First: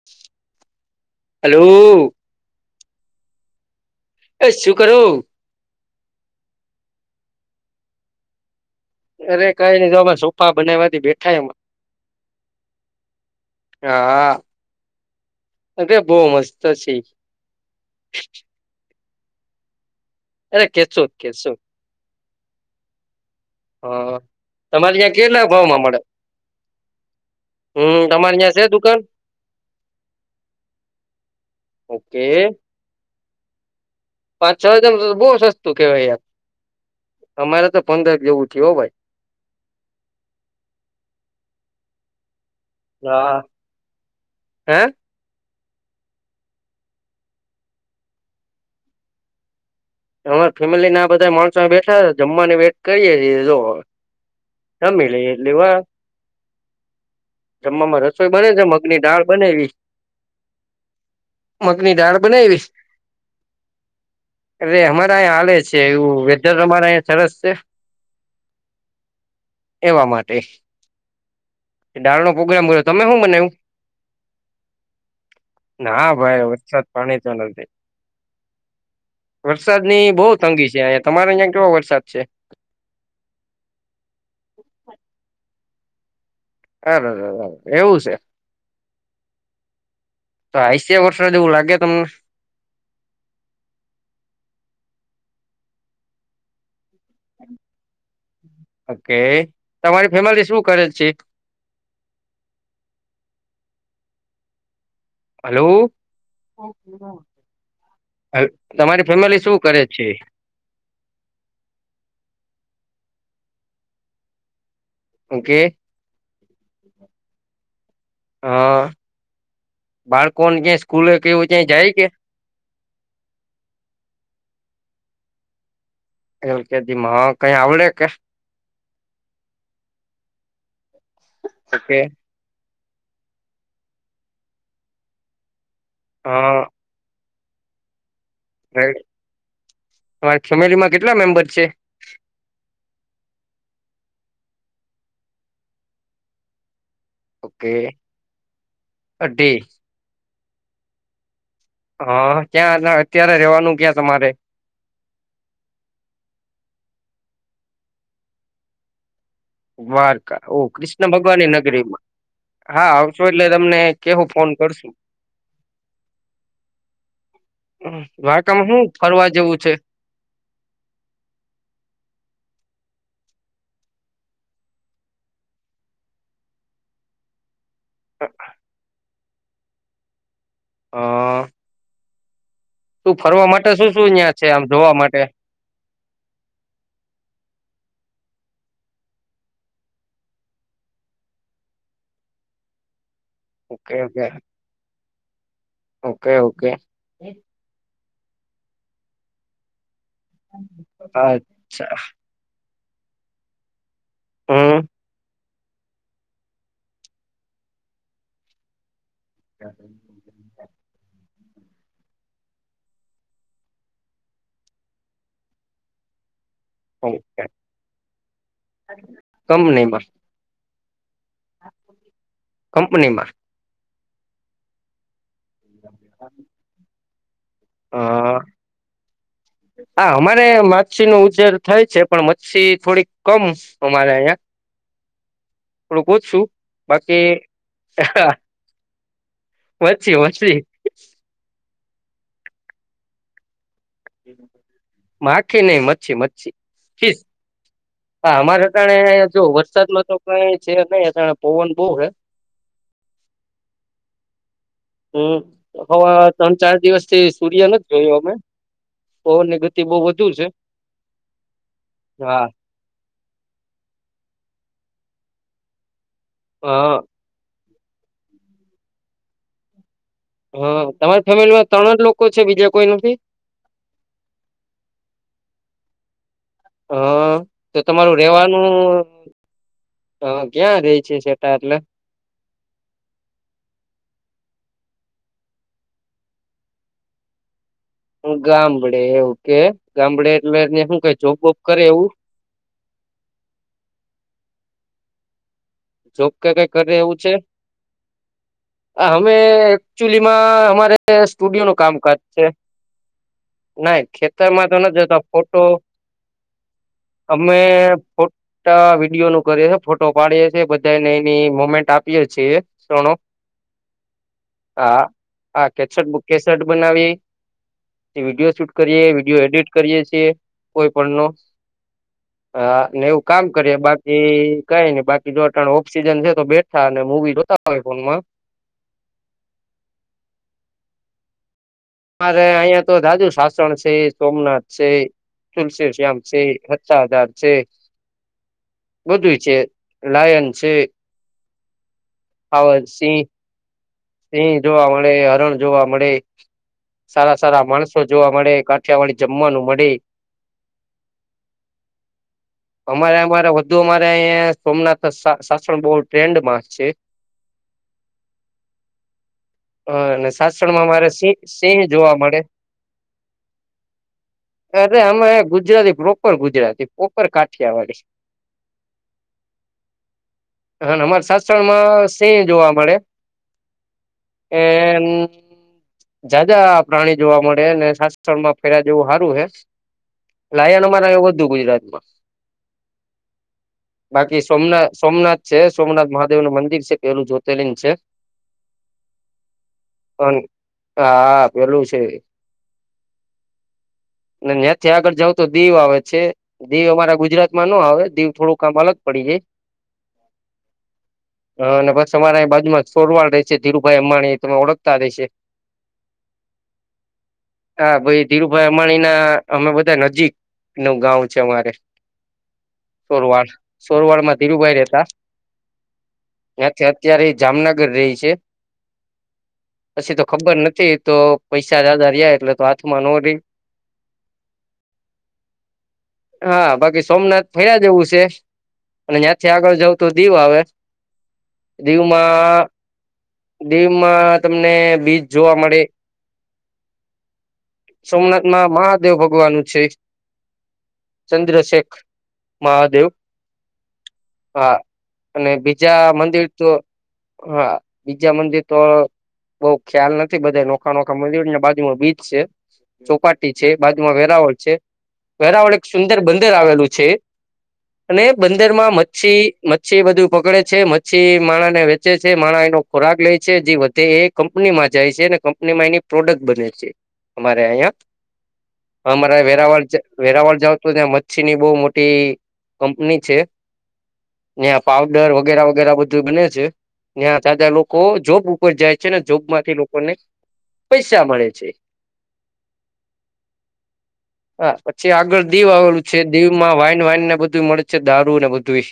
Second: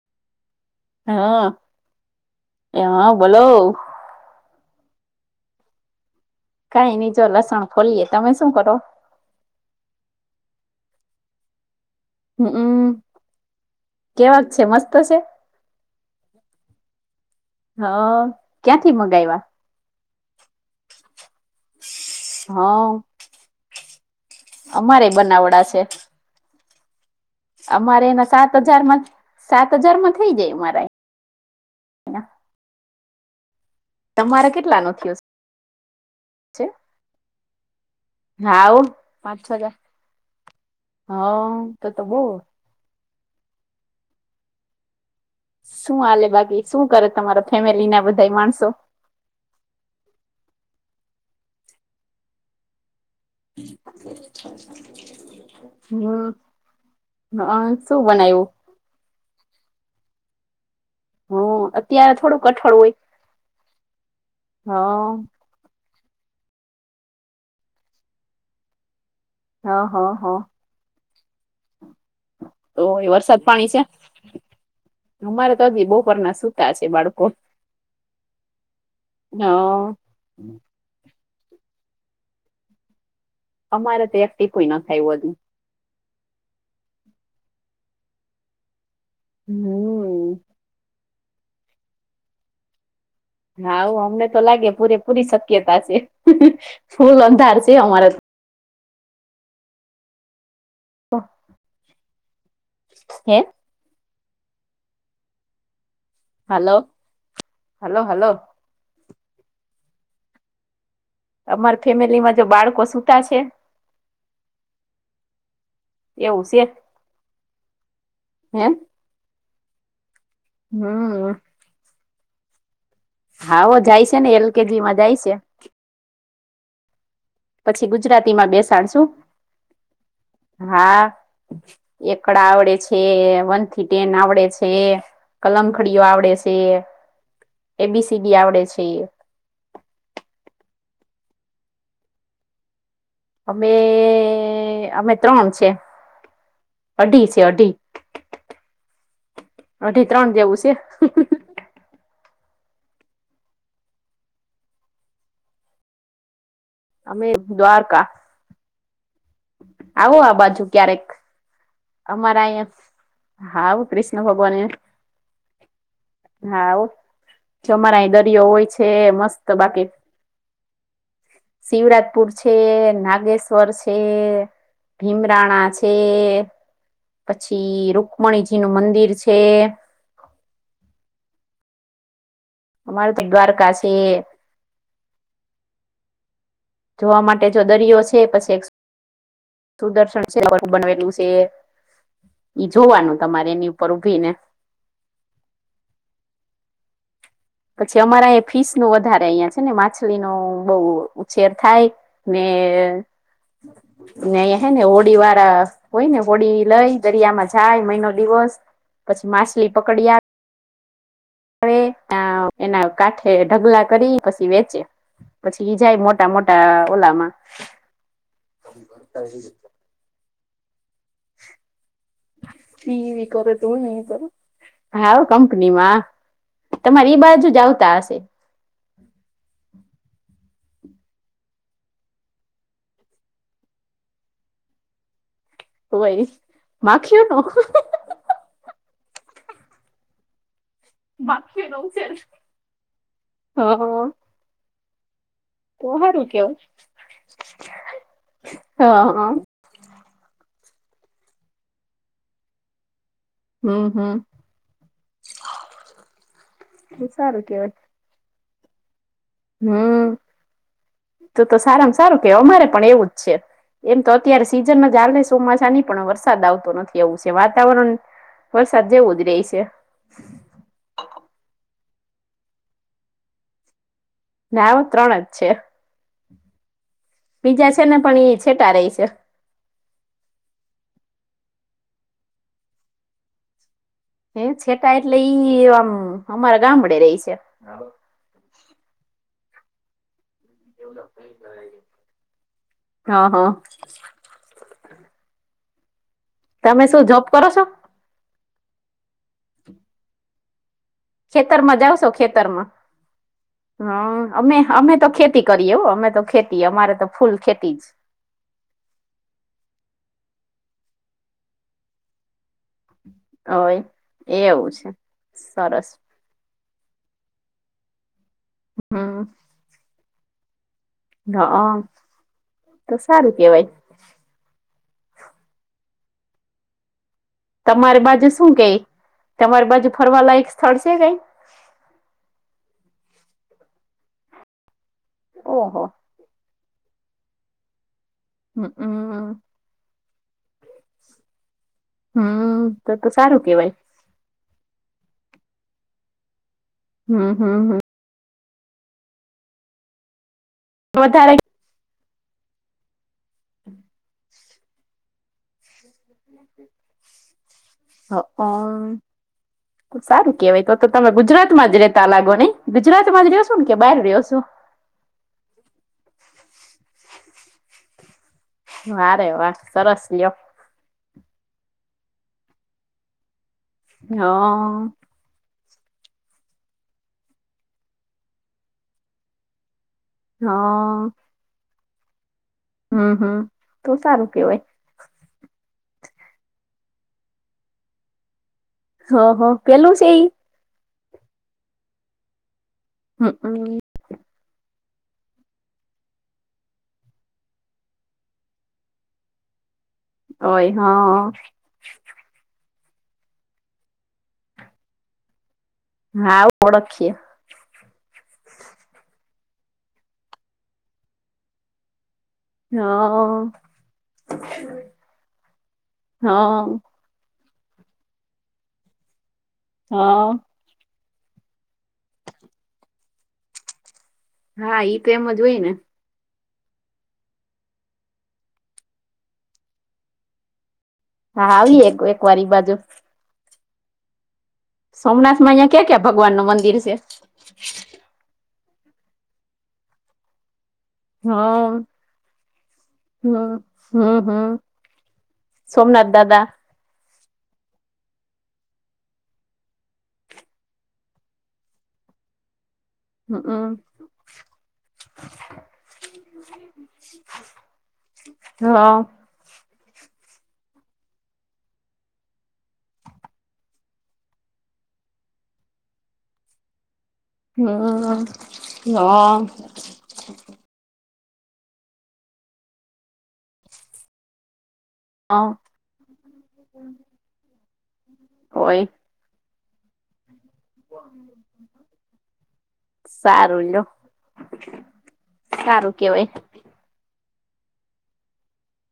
[inaudible] હા હલો એ હ બોલો એ શું કરો? કંઈ ની જો લસણ ફોલીયે તમે શું કરો અરે કઈ નહી તો અમે સોફા બનાયવા તી બેઠા એમાં હમ્મ હા હા છે અરે બવ મસ્ત છે. હ ક્યાંથી મગાયવા અરે કેસોદ કેસો હા હા તમારે અમારે ત્યાં કેટલા બનાવડા ભાવમાં છે. મળે હમ અમારે એના તમારે ત્યાં સાત છે હજાર દુકાન માં સાત હજારમાં થઇ જાય અમારે ઓકે તમારે પાંચ છ કેટલા નો હજાર થયો બવ સસ્તું કેવાય યાર છે અમારે તો પંદર જેવું થીયુ હાવ હો ભાઈ પાંચ છકા હ તો તો બો હા હે શું હાલે બાકી શું કરે તમારા ફેમિલી ના બધા માણસો અમારા ફેમિલી ના બધા માણસો બેઠા છે જમવાની વેટ કરીએ છીએ જોવો જમી લઈએ એટલી વાર હમ હ જમવામાં શું રસોઈ બનાવ્યું બને છે મગની દાળ બનાયવી હમ મગની અત્યારે દાળ થોડું બનાયવી કઠોળ હોય હ અરે અમારા અહીંયા હાલે છે એવું વેધર અમારા અયા સરસ છે હવ એવા હવ હવ માટે દાળનો પ્રોગ્રામ કર્યો તો તમે એ શું વરસાદ બનાવ્યું પાણી છે અમારે તો હજી ના બોપરના ભાઈ સુતા છે વરસાદ પાણી બાળકો તો હ વરસાદ ની બહુ તંગી છે અયા તમારે અયા કેવો વરસાદ છે અમારે તો એકી કોઈ ના થાયું હતું અર એવું છે હમ તો આયેશ વર્ષો જેવું લાગે તમને હા આવું અમને તો લાગે પૂરે પૂરી શક્યતા છે ફૂલ અંધાર છે અમારા ઓકે તમારી ફેમિલી શું કરે છે હે હલો હલો હલો હલો તમારી ફેમિલી શું કરે છે અમાર ફેમિલીમાં જો બાળકો સુૂતા છે ઓકે એવું છે હે હા બાળકોને જે્યા સ્કૂલે હમ કેવું ત્યા જાય કે હાો જાય છે ને એલ કેજી માં જાય છે હલ કે દિમાખ પછી ગુજરાતી માં બેસાડશું હા ઓકે એક આકડા આવડે છે વન થી ટેન આવડે છે કલમ ખડીઓ આવડે છે હા એબીસીડી આવડે છે તમારી ફેમિલી માં કેટલા મેમ્બર છે અમે અમે ત્રણ છે અઢી છે અઢી ઓકે અઢી અઢી ત્રણ જેવું છે હા ક્યાં અત્યારે રહેવાનું ક્યાં તમારે અમે દ્વારકા આવો આ દ્વારકા ઓ બાજુ ક્યારેક કૃષ્ણ ભગવાનની નગરીમાં અમારા હા અહીંયા આવશો એટલે તમને કેવું ફોન કરશું [inaudible] હામારા દરિયો દ્વારકામાં હોય હું છે ફરવા મસ્ત જેવું છે બાકી શિવરાજપુર છે નાગેશ્વર છે ભીમરાણા છે પછી રુકમણીજી નું મંદિર છે અ અમારે તું તો ફરવા દ્વારકા માટે છે શું શું અહિયાં છે આમ જોવા માટે જોવા માટે જો દરિયો છે પછી સુદર્શન છે બનવેલું છે ઈ જોવાનું તમારે એની ઉપર ઓકે ઉભી ઓકે ને ઓકે ઓકે પછી અમારા એ ફીસ નું વધારે અહિયાં છે ને માછલી નો બહુ ઉછેર થાય અચ્છા ને હમ ને હોડી વારા હોય ને હોડી લઈ દરિયામાં જાય મહિનો દિવસ પછી માછલી પકડ્યા વે એના કાંઠે ઢગલા કરી પછી વેચે. પછી ઈ જાય મોટા મોટા ઓલામાં ઓકે હું નહીં માં કંપનીમાં ટીવી કર તું નહી કર હા કંપનીમાં તમારી એઈ બાજુ જ આવ હા [inaudible] હા અમારે માછી નો ઉછેર થાય છે પણ મચ્છી થોડીક કમ અમારે અયા હોય બાકી માખીયન [unintelligible] [unintelligible] ઉછેર હ માખી નહી, તો મચ્છી હારું મચછી ફીસ હા, અમારે કેવાય અટાણે હ જો વરસાદમાં તો કઈ છે નહી અટાણે પવન બહુ હે. હા, હા. હમ. હવે, ત્રણ ચાર દિવસથી સારું સૂર્ય કેવાય નથી જોયો અમે. પવન ની ગતિ બહુ હમ. વધુ છે તું તો સારામાં સારું કે હા અમારે પણ એવું જ છે એમ તો અત્યારે સીઝનમાં ચાલેને ચોમાસાની પણ વરસાદ આવતો હા નથી એવું છે. વાતાવરણ વરસાદ જેવું જ રેય છે.. હા, તમારી ફેમિલીમાં ત્રણ જ લોકો છે? બીજા કોઈ નથી. ના, ત્રણ જ છે. હ, બીજા તો છે ને પણ તમારું ઈ છેટા રેવાનું રે છે. હ, કયાં રેઈ છે. છેટા એટલે એમ છેટા એટલે ઈ આમ અમારા ગામડે રહે છે. હ ગામડે ઓકે ગામડે એટલેને શું કઈ જોબ વોબ કરે એવું? હા હા. જોબ કઈ, કઈ તમે કરે શું એવું જોબ છે? કરો છો? અમે એકચુલીમાં અમારે સ્ટુડિયોનું ખેતરમાં જાવ છો કામકાજ છે. ખેતરમાં? નાય, હા અમે ખેતરમાં તો અમે નથી જતો. ખેતી ફોટો કરીએ હો અમે તો ખેતી અમારે તો ફૂલ અમે ખેતી જ ફોટા વિડીયોનું કરીએ, ફોટો પાડીએ છીએ. બધાને એની મોમેન્ટ આપીએ છીએ. સોનું? હોય એવું છે હા હા. સરસ કેસેટ બુક કેશેટ બનાવી, વિડીયો શૂટ કરીએ, હમ વિડીયો એડિટ કરીએ છીએ. કોઈ પણ નો, હ તો ને એવું સારું કામ કેવાય કરીએ. બાકી એ કઈ નહી, બાકી જોત ઓફ સીઝન છે તો બેઠા અને મુવી જોતા હોય તમારી ફોનમાં બાજુ શું કઈ? તમારી બાજુ ફરવાલાયક સ્થળ છે કઈ? મારે અહિયાં તો જાજુ સાસણ છે, સોમનાથ છે. ઓહો તુલસી શ્યામ છે, હદાર છે. હમ હમ બધુંય છે, લાયન છે. હા, પાવર તો તો સિંહ સારું કેવાય. સિંહ જોવા મળે, હરણ જોવા મળે, હમ સારા સારા હમ હમ માણ સો જોવા મળે, કાઠિયાવાળી જમવાનું મળે. વધારે અમારે, અમારે વધુ, અમારે અહીંયા સોમનાથ શાસણ બો ટ્રેન્ડ મા છે. હ અમ અને સારું કેવાય તો, સાસણમાં તો મારે તમે સિંહ ગુજરાતમાં સિંહ જ રેહતા જોવા લાગો મળે નહી. ગુજરાતમાં જ રયો સો ને કે બહાર રયો છો? અરે, અમે ગુજરાતી પ્રોપર ગુજરાતી, પ્રોપર કાઠિયા વાળી. વારે વાહ. સરસ લિ્યો. હા, અમારે સાાસણમાં સિંહ જોવા મળે. હ એ જાજા પ્રાણી જોવા મળે, ને શસ્માં ફેર જેવું સારું હે. હ લાયન અમારા એવુ બધુ ગુજરાતમાં. હમ હમ તો સારું બાકી કેવાય સોમનાથ, સોમનાથ છે. સોમનાથ મહાદેવનું મંદિર છે, પેલું જ્યોતિર્લિંગ છે. હ હ, પેલું છે ઈ હા, પેલું છે. હમ હમ. ત્યાંથી આગળ જાવ તો દીવ આવે છે. દીવ અમારા ગુજરાતમાં ન આવે, દીવ થોડુંક કામ અલગ પડી જાય. ઓય હા. હા, અને બસ અમારે બાજુમાં સોરવાળ રહેે છે. ધીરુભાઈ અંબાણી તમે ઓળખતા રેશે? હા, ઓળખીએ. હા ભાઈ ધીરુભાઈ અંબાણી ના અમે બધા નજીક નું ગં છે અમારે હ સોરવાડ હ સોરવાડ માં ધીરુભાઈ રહેતા હા ત્યાંથી અત્યારે એ જામનગર રહી છે હ પછી તો ખબર નથી તો પૈસા દદ રહ્યા એટલે તો હાથમાં ન રહી હા ઈ તો એમ જ હોય ને હા બાકી સોમનાથ ફરયા જેવું છે અને ત્યાંથી આગળ જવ તો દીવ આવે હા આવીએ એક વાર દીવમાં બાજુ દીવમાં તમને બીજ સોમનાથમાં જોવા અહિયાં મળે ક્યાં ક્યાં ભગવાન નું મંદિર છે સોમનાથમાં મહાદેવ ભગવાન છે હમ ચંદ્રશેેખ મહાદેવ હમ હમ હમ હા અને બીજા સોમનાથ દાદા મંદિર તો હા બીજા મંદિર તો બઉ ખ્યાલ નથી બધા નોખા નોખા મળને બાજુમાં બીજ છે ચોપાટી છે હમ બાજુમાં વેરાવળ છે વેરાવળ એક સુંદર બંદર આવેલું છે અને બંદર માં હા મચ્છી મચ્છી બધું પકડે છે મચ્છી માણ ને વ ચ છે મા એનો ખોરાક લે છે જે વધે એ કંપનીમાં જાય છે અને કંપનીમાં એની પ્રોડક્ટ બને છે અમારે અહિયાં હમ હા અમારે વેરાવળ છે વેરાવળ જાવ તો ત્યાં મચ્છી ની બહુ મોટી કંપની છે ત્યાં પાવડર હા વગેરે વગેરે બધું બને છે ત્યાં તધા લોકો જોબ ઉપર હોય જાય છે જોબ માંથી લોકોને પૈસા મળે છે સારું લો હા પછી આગળ દીવ સારું આવેલું છે કેવાય દીવ માં વાઈન વાઈનને બધું મળે છે દારૂ ને બધું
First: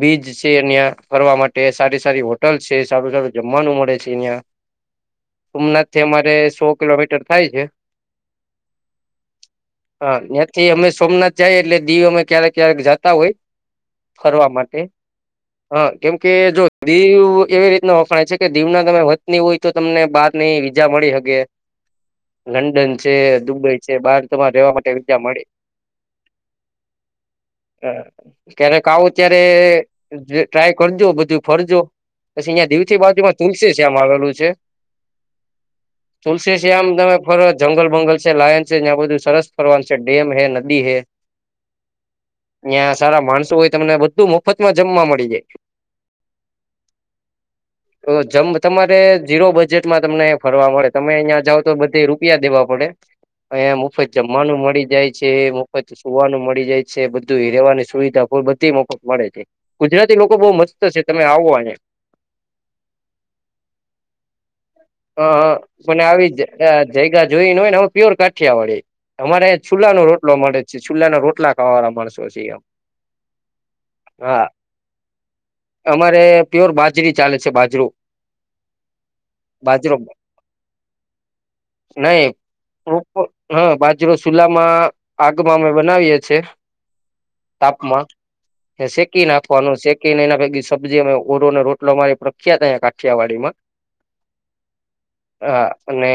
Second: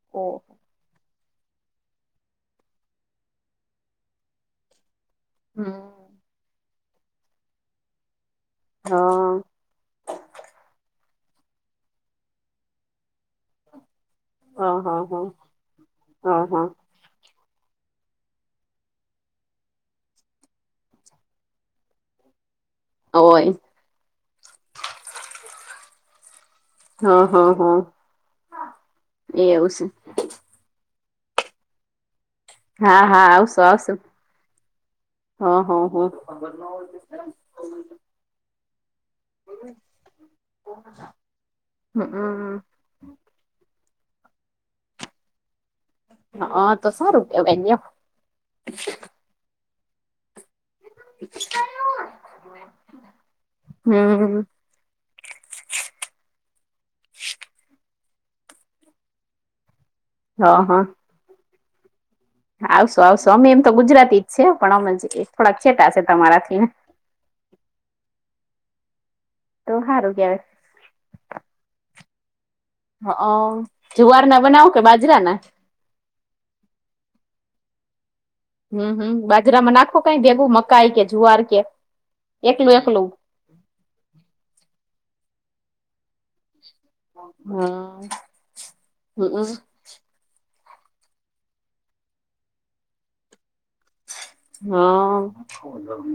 બીજ ઓ છે અહં કરવા માટે સારી સારી હોટલ છે સારું સારું જમવાનું મળે છે અહિયાં હમ સોમનાથ થી અમારે સો કિલોમીટર થાય છે હા હા ત્યાંથી અમે સોમનાથ જઈએ એટલે દીવ અમે ક્યારેક ક્યારેક જતા હોય ફરવા માટે હા હા હા હ કેમ કે હા જો હા દીવ એવી રીતના વફણાય છે કે દીવ ના તમે વતની હોય તો તમને બહારની વિજા મળી શકે હ લંડન છે દુબઈ છે બહાર તમારે રહેવા માટે વિજા મળે હા હા હા હ ક્યારે ખાવું ત્યારે એવું છે ટ્રાય કરજો બધું ફરજો પછી અહિયાયા દીવથી હા હા બાજુમાં આવશો તુલસી શ આવશો આમ આવેલું છે હા હા હા તુલસી છે આમ તમે ફરો જંગલ બંગલ છે લાયન છે ત્યાં બધું સરસ ફરવાનું છે ડેમ હૈ નદી હૈ હમ ત્યાં સારા માણસો હોય તમને બધું મફતમાં જમવા મળી જાય. હા તો સો રૂપિયા મલયા તો તો જમ તમારે જીરો બજેટમાં તમને ફરવા મળે તમે અહિયાં જઓ તો બધે રૂપિયા દેવા પડે અયા મુફત હમ જમવાનું મળી જાય ચૈ મફત સુવાનું મળી જાય છે બધું રવાની સુવિધા બધી મફત મળે છે. ગુજરાતી લોકો બહુ હા મસ્ત છે તમે આવો અનેને આવશો આવશો અમે એમ તો ગુજરાતી જ છે પણ અમે જ થોડાક હ છેટા છે મને આવી જ તમારાથી જયગા જોઈને હોય ને હવે પ્યોર કાઠિયા વાડીે અમારે તો છુલ્લા નો સારું રોટલો કેવાય મળે છુ ચુલ્લા ના રોટલા ખાવાના માણસો છેમ હ અ જુવાર ના બનાવો કે બાજરા ના અમારે પ્યોર બાજરી ચાલે છે બાજરો હમ હમ બાજરામાં બાજરો નાખો કઈ ભેગું મકાઈ કે જુવાર કે નહી એકલું એકલું હા બાજરો સુલામાં આગમાં અમે બનાવીએે છીએ. તાપમાં શેકી હમ નાખવાનું શ શેકીને એના પકી સબ્જી અમે ઓરોને રોટલો મારી પ્રખ્યાત અં કાઠિયાવાડીમાં હા. હા અને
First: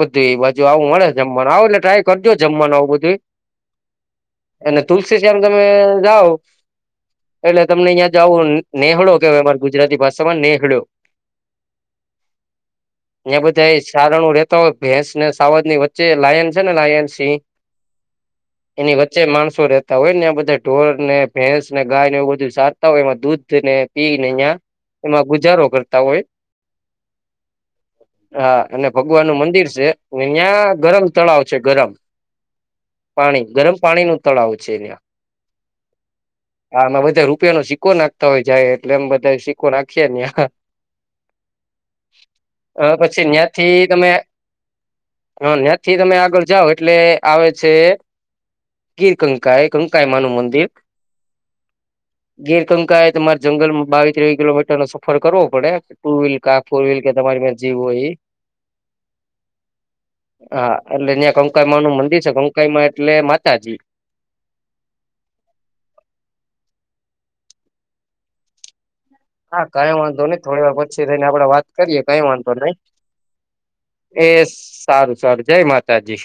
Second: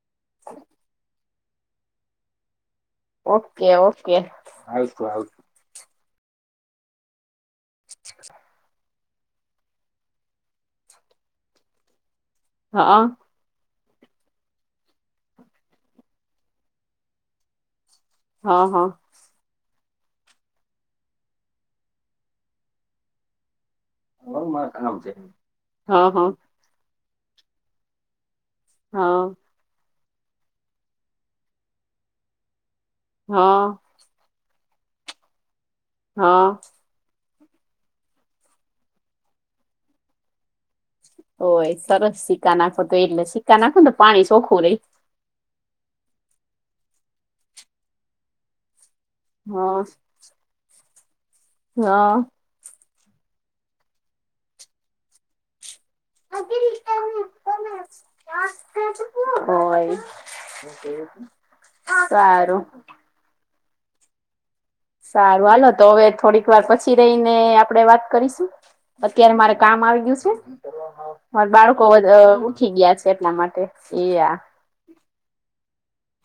બુધી એ બાજુ આવું મળે જમવાનું આવ એટલે ટ્રાય કરજો જમવાનું આવું બધું. ઓકે ઓકે અને તુલસી શ્યામ તમે જાવો એટલે તમને અહીં જાવુ નેહળો કેવાય અમા ગુજરાતી ભાષા માં નેહળ્યો હા. ને બધા સારણું રતો હો ભેંસ ને સાવદ ની વચ્ચે લાયન છે ને લાયન સિંહ [inaudible] હા એની વ વચ્ચે જે માણસો રહેતા હોય ને આ બધા ઢોર ને ભેંસ ને ગાય ને એવું બધું સાધતા હોય એમાં દૂધ ને પીને અહં એમાં ગુજારો કરતા હા હોય હા હા અને હા ભગવાન નું મંદિર છે. નીનીયાં ગરમ તળાવ છે ગરમ પાણી હા ગરમ પાણી નું તળાવ છે એં હા. આમાં બધા રૂપિયા નો સિકકો નાખતા હોય જાય એટલે એમ બધા સિકકો નાખીએ ને આ હોય સરસ સિકકા નાખો તો અ એટલે પછી સિક્કા નાખો ને તો પાણી ચોખું રહી. હ ત્યાંથી તમે આગળ જાઓ એટલે આવે છે. કીર કંકા એ કંકા એ માનું મંદિર હા. ગીરકંકા એ તમારે જંગલમાં બાવીસ ત્રેવીસ કિલોમીટરો સફર કરવો પડે ટુ વ્હીલ કા ફોર વ્હીલ ક તમારી પા જીવો હ હ ઓય હા એટલે ત્યાં કંકાઈમા નું મંદિર છે સારું કંકાઈમા એટલે માતાજી સારું હાલો તો હવે થોડીક વાર પછી રહીને આપડે વાત કરીશું. અત્યારે મારે હા કામ કઈ આવી વાંધો ગયું નઈ છે થોડી વાર પછી થઈને આપડે મારા વાત બાળકો કરીએ કઈ બધ વાંધો ઉઠી નઈ ગયા છે એટલા માટે એ સારું સારું જય માતાજી